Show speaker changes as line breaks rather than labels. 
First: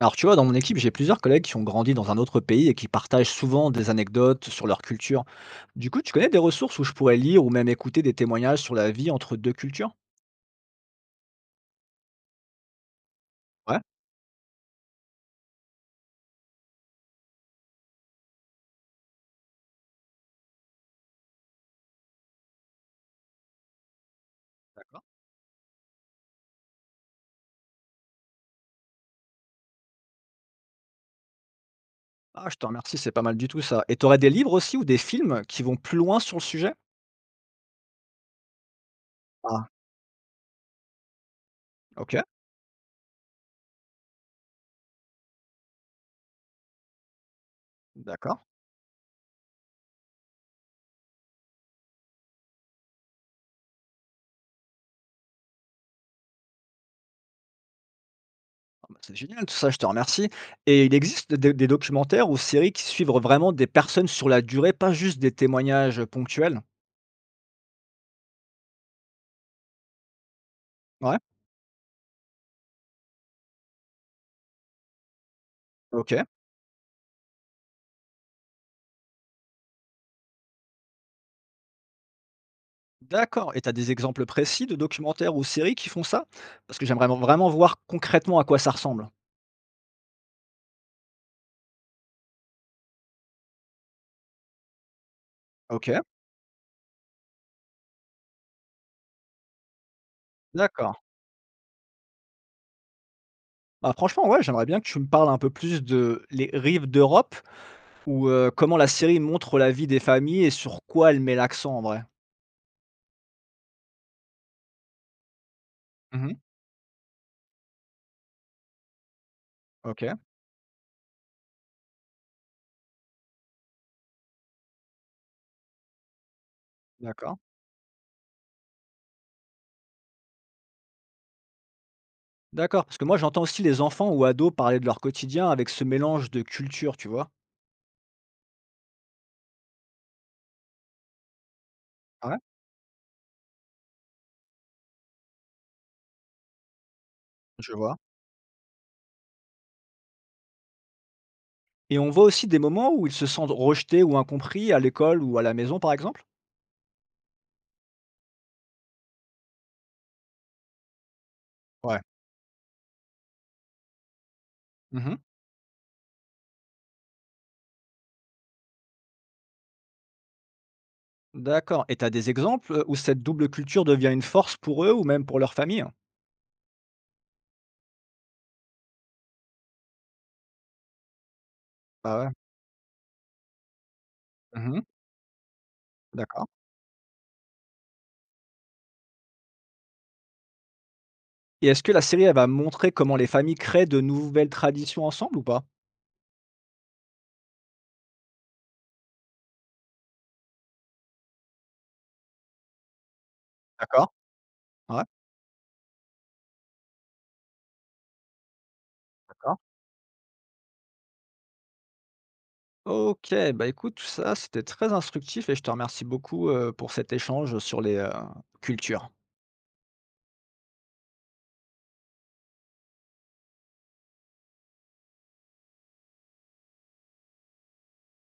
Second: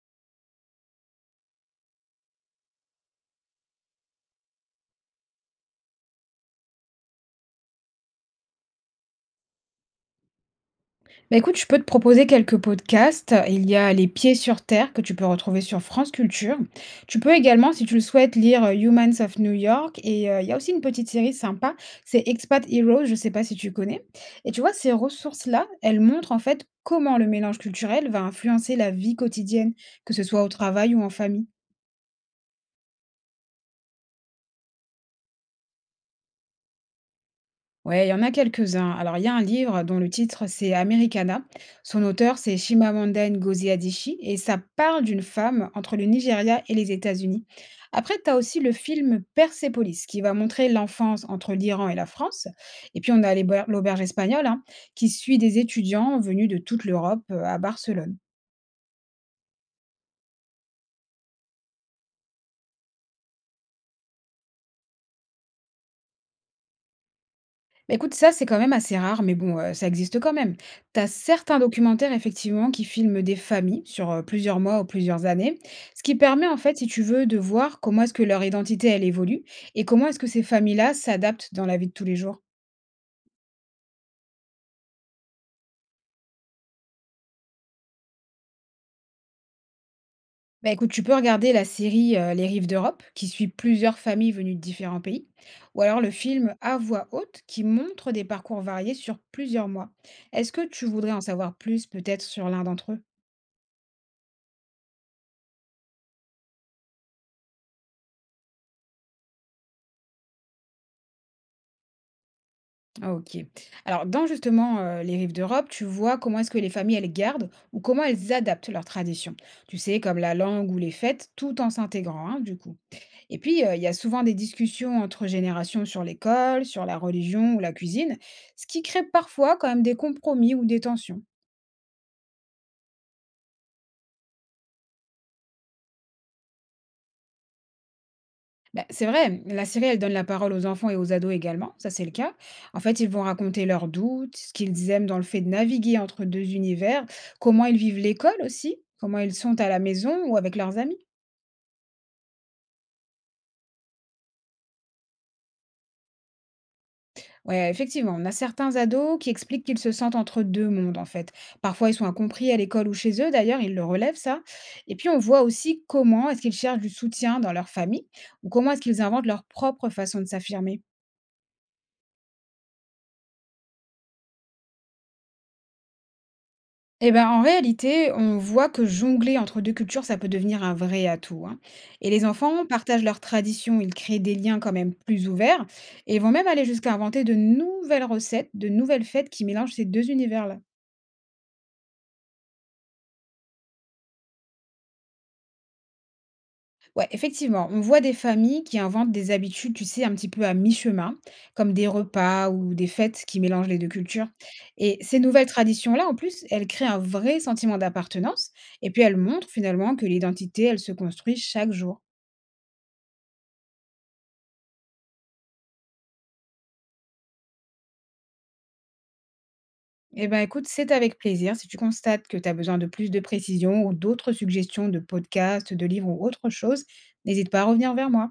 Alors, tu vois, dans mon équipe, j'ai plusieurs collègues qui ont grandi dans un autre pays et qui partagent souvent des anecdotes sur leur culture. Du coup, tu connais des ressources où je pourrais lire ou même écouter des témoignages sur la vie entre deux cultures?
Bah, écoute, je peux te proposer quelques podcasts. Il y
Ouais,
a Les Pieds sur Terre que tu peux retrouver sur France Culture. Tu peux également, si tu le souhaites, lire Humans of New York. Il y a aussi une petite série sympa, c'est Expat Heroes, je ne sais pas si tu connais. Et tu vois, ces
d'accord.
ressources-là, elles montrent en fait comment le mélange culturel va influencer la vie quotidienne, que ce soit au travail ou en famille.
Ah, je te remercie, c'est pas mal du tout ça. Et tu aurais des livres aussi ou des films qui vont plus loin sur le sujet?
Ouais, il y en a quelques-uns. Alors, il y a un
Ah,
livre dont le titre, c'est Americana. Son
ok,
auteur, c'est Chimamanda Ngozi Adichie, et ça parle d'une femme entre le Nigeria et les États-Unis. Après, tu as
d'accord.
aussi le film Persepolis, qui va montrer l'enfance entre l'Iran et la France. Et puis, on a l'auberge espagnole, hein, qui suit des étudiants venus de toute l'Europe à Barcelone.
Ah bah, c'est génial tout ça, je te remercie. Et il existe des documentaires ou séries qui suivent vraiment des personnes sur la durée, pas juste des témoignages ponctuels?
Bah, écoute, ça, c'est quand même assez rare, mais bon, ça existe quand même. Tu as
Ouais,
certains documentaires, effectivement, qui filment des familles sur, plusieurs mois ou plusieurs années, ce
ok.
qui permet, en fait, si tu veux, de voir comment est-ce que leur identité, elle évolue et comment est-ce que ces familles-là s'adaptent dans la vie de tous les jours.
D'accord. Et tu as des exemples précis de documentaires ou séries qui font ça? Parce que j'aimerais vraiment voir concrètement à quoi ça ressemble.
Bah, écoute, tu peux regarder la série, Les Rives d'Europe, qui suit plusieurs familles venues de différents pays, ou
OK,
alors le film À voix haute, qui montre des parcours variés sur plusieurs mois. Est-ce que tu
d'accord.
voudrais en savoir plus, peut-être, sur l'un d'entre eux?
Bah, franchement, ouais, j'aimerais bien que tu me parles un peu plus de Les Rives d'Europe ou comment la série montre la vie des familles et sur quoi elle met l'accent en vrai.
OK. Alors, dans justement les rives d'Europe, tu vois
Mmh.
comment est-ce que les familles elles gardent ou comment elles adaptent leurs traditions. Tu sais,
OK,
comme la langue ou les fêtes, tout en s'intégrant, hein, du coup. Et puis, il y a souvent des discussions entre générations sur l'école, sur la
d'accord.
religion ou la cuisine, ce qui crée parfois quand même des compromis ou des tensions.
D'accord, parce que moi j'entends aussi les enfants ou ados parler de leur quotidien avec ce mélange de culture, tu vois?
Bah, c'est vrai, la série, elle donne la parole aux enfants et aux ados également, ça c'est le cas.
Ouais,
En fait, ils vont raconter leurs doutes, ce qu'ils aiment dans le fait de naviguer entre deux univers, comment
je
ils
vois.
vivent l'école aussi, comment ils sont à la maison ou avec leurs amis.
Et on voit aussi des moments où ils se sentent rejetés ou incompris à l'école ou à la maison, par exemple?
Ouais, effectivement, on a certains ados qui expliquent qu'ils se sentent entre deux mondes en fait. Parfois, ils
Ouais.
sont incompris à l'école ou chez eux, d'ailleurs, ils le relèvent ça. Et puis,
Mmh.
on voit aussi comment est-ce qu'ils cherchent du soutien dans leur famille ou comment est-ce qu'ils inventent leur propre façon de s'affirmer.
D'accord, et tu as des exemples où cette double culture devient une force pour eux ou même pour leur famille?
Eh ben, en réalité, on voit que jongler entre 2 cultures, ça peut devenir un vrai atout, hein. Et
Ah
les
ouais.
enfants partagent leurs traditions, ils créent des liens quand
Mmh.
même plus ouverts et vont même
D'accord,
aller jusqu'à inventer de nouvelles recettes, de nouvelles fêtes qui mélangent ces 2 univers-là.
et est-ce que la série, elle va montrer comment les familles créent de nouvelles traditions ensemble ou pas?
Ouais, effectivement, on voit des familles qui inventent des habitudes, tu sais, un petit peu à mi-chemin, comme des repas ou des fêtes qui mélangent les 2
D'accord.
cultures. Et
Ouais,
ces nouvelles traditions-là, en plus, elles créent un vrai sentiment d'appartenance et puis elles montrent
d'accord.
finalement que l'identité, elle se construit chaque jour.
OK, bah, écoute, tout ça, c'était très instructif et je te remercie beaucoup, pour cet échange sur les cultures.
Eh ben, écoute, c'est avec plaisir. Si tu constates que tu as besoin de plus de précisions ou d'autres suggestions de podcasts, de livres ou autre chose, n'hésite pas à revenir vers moi.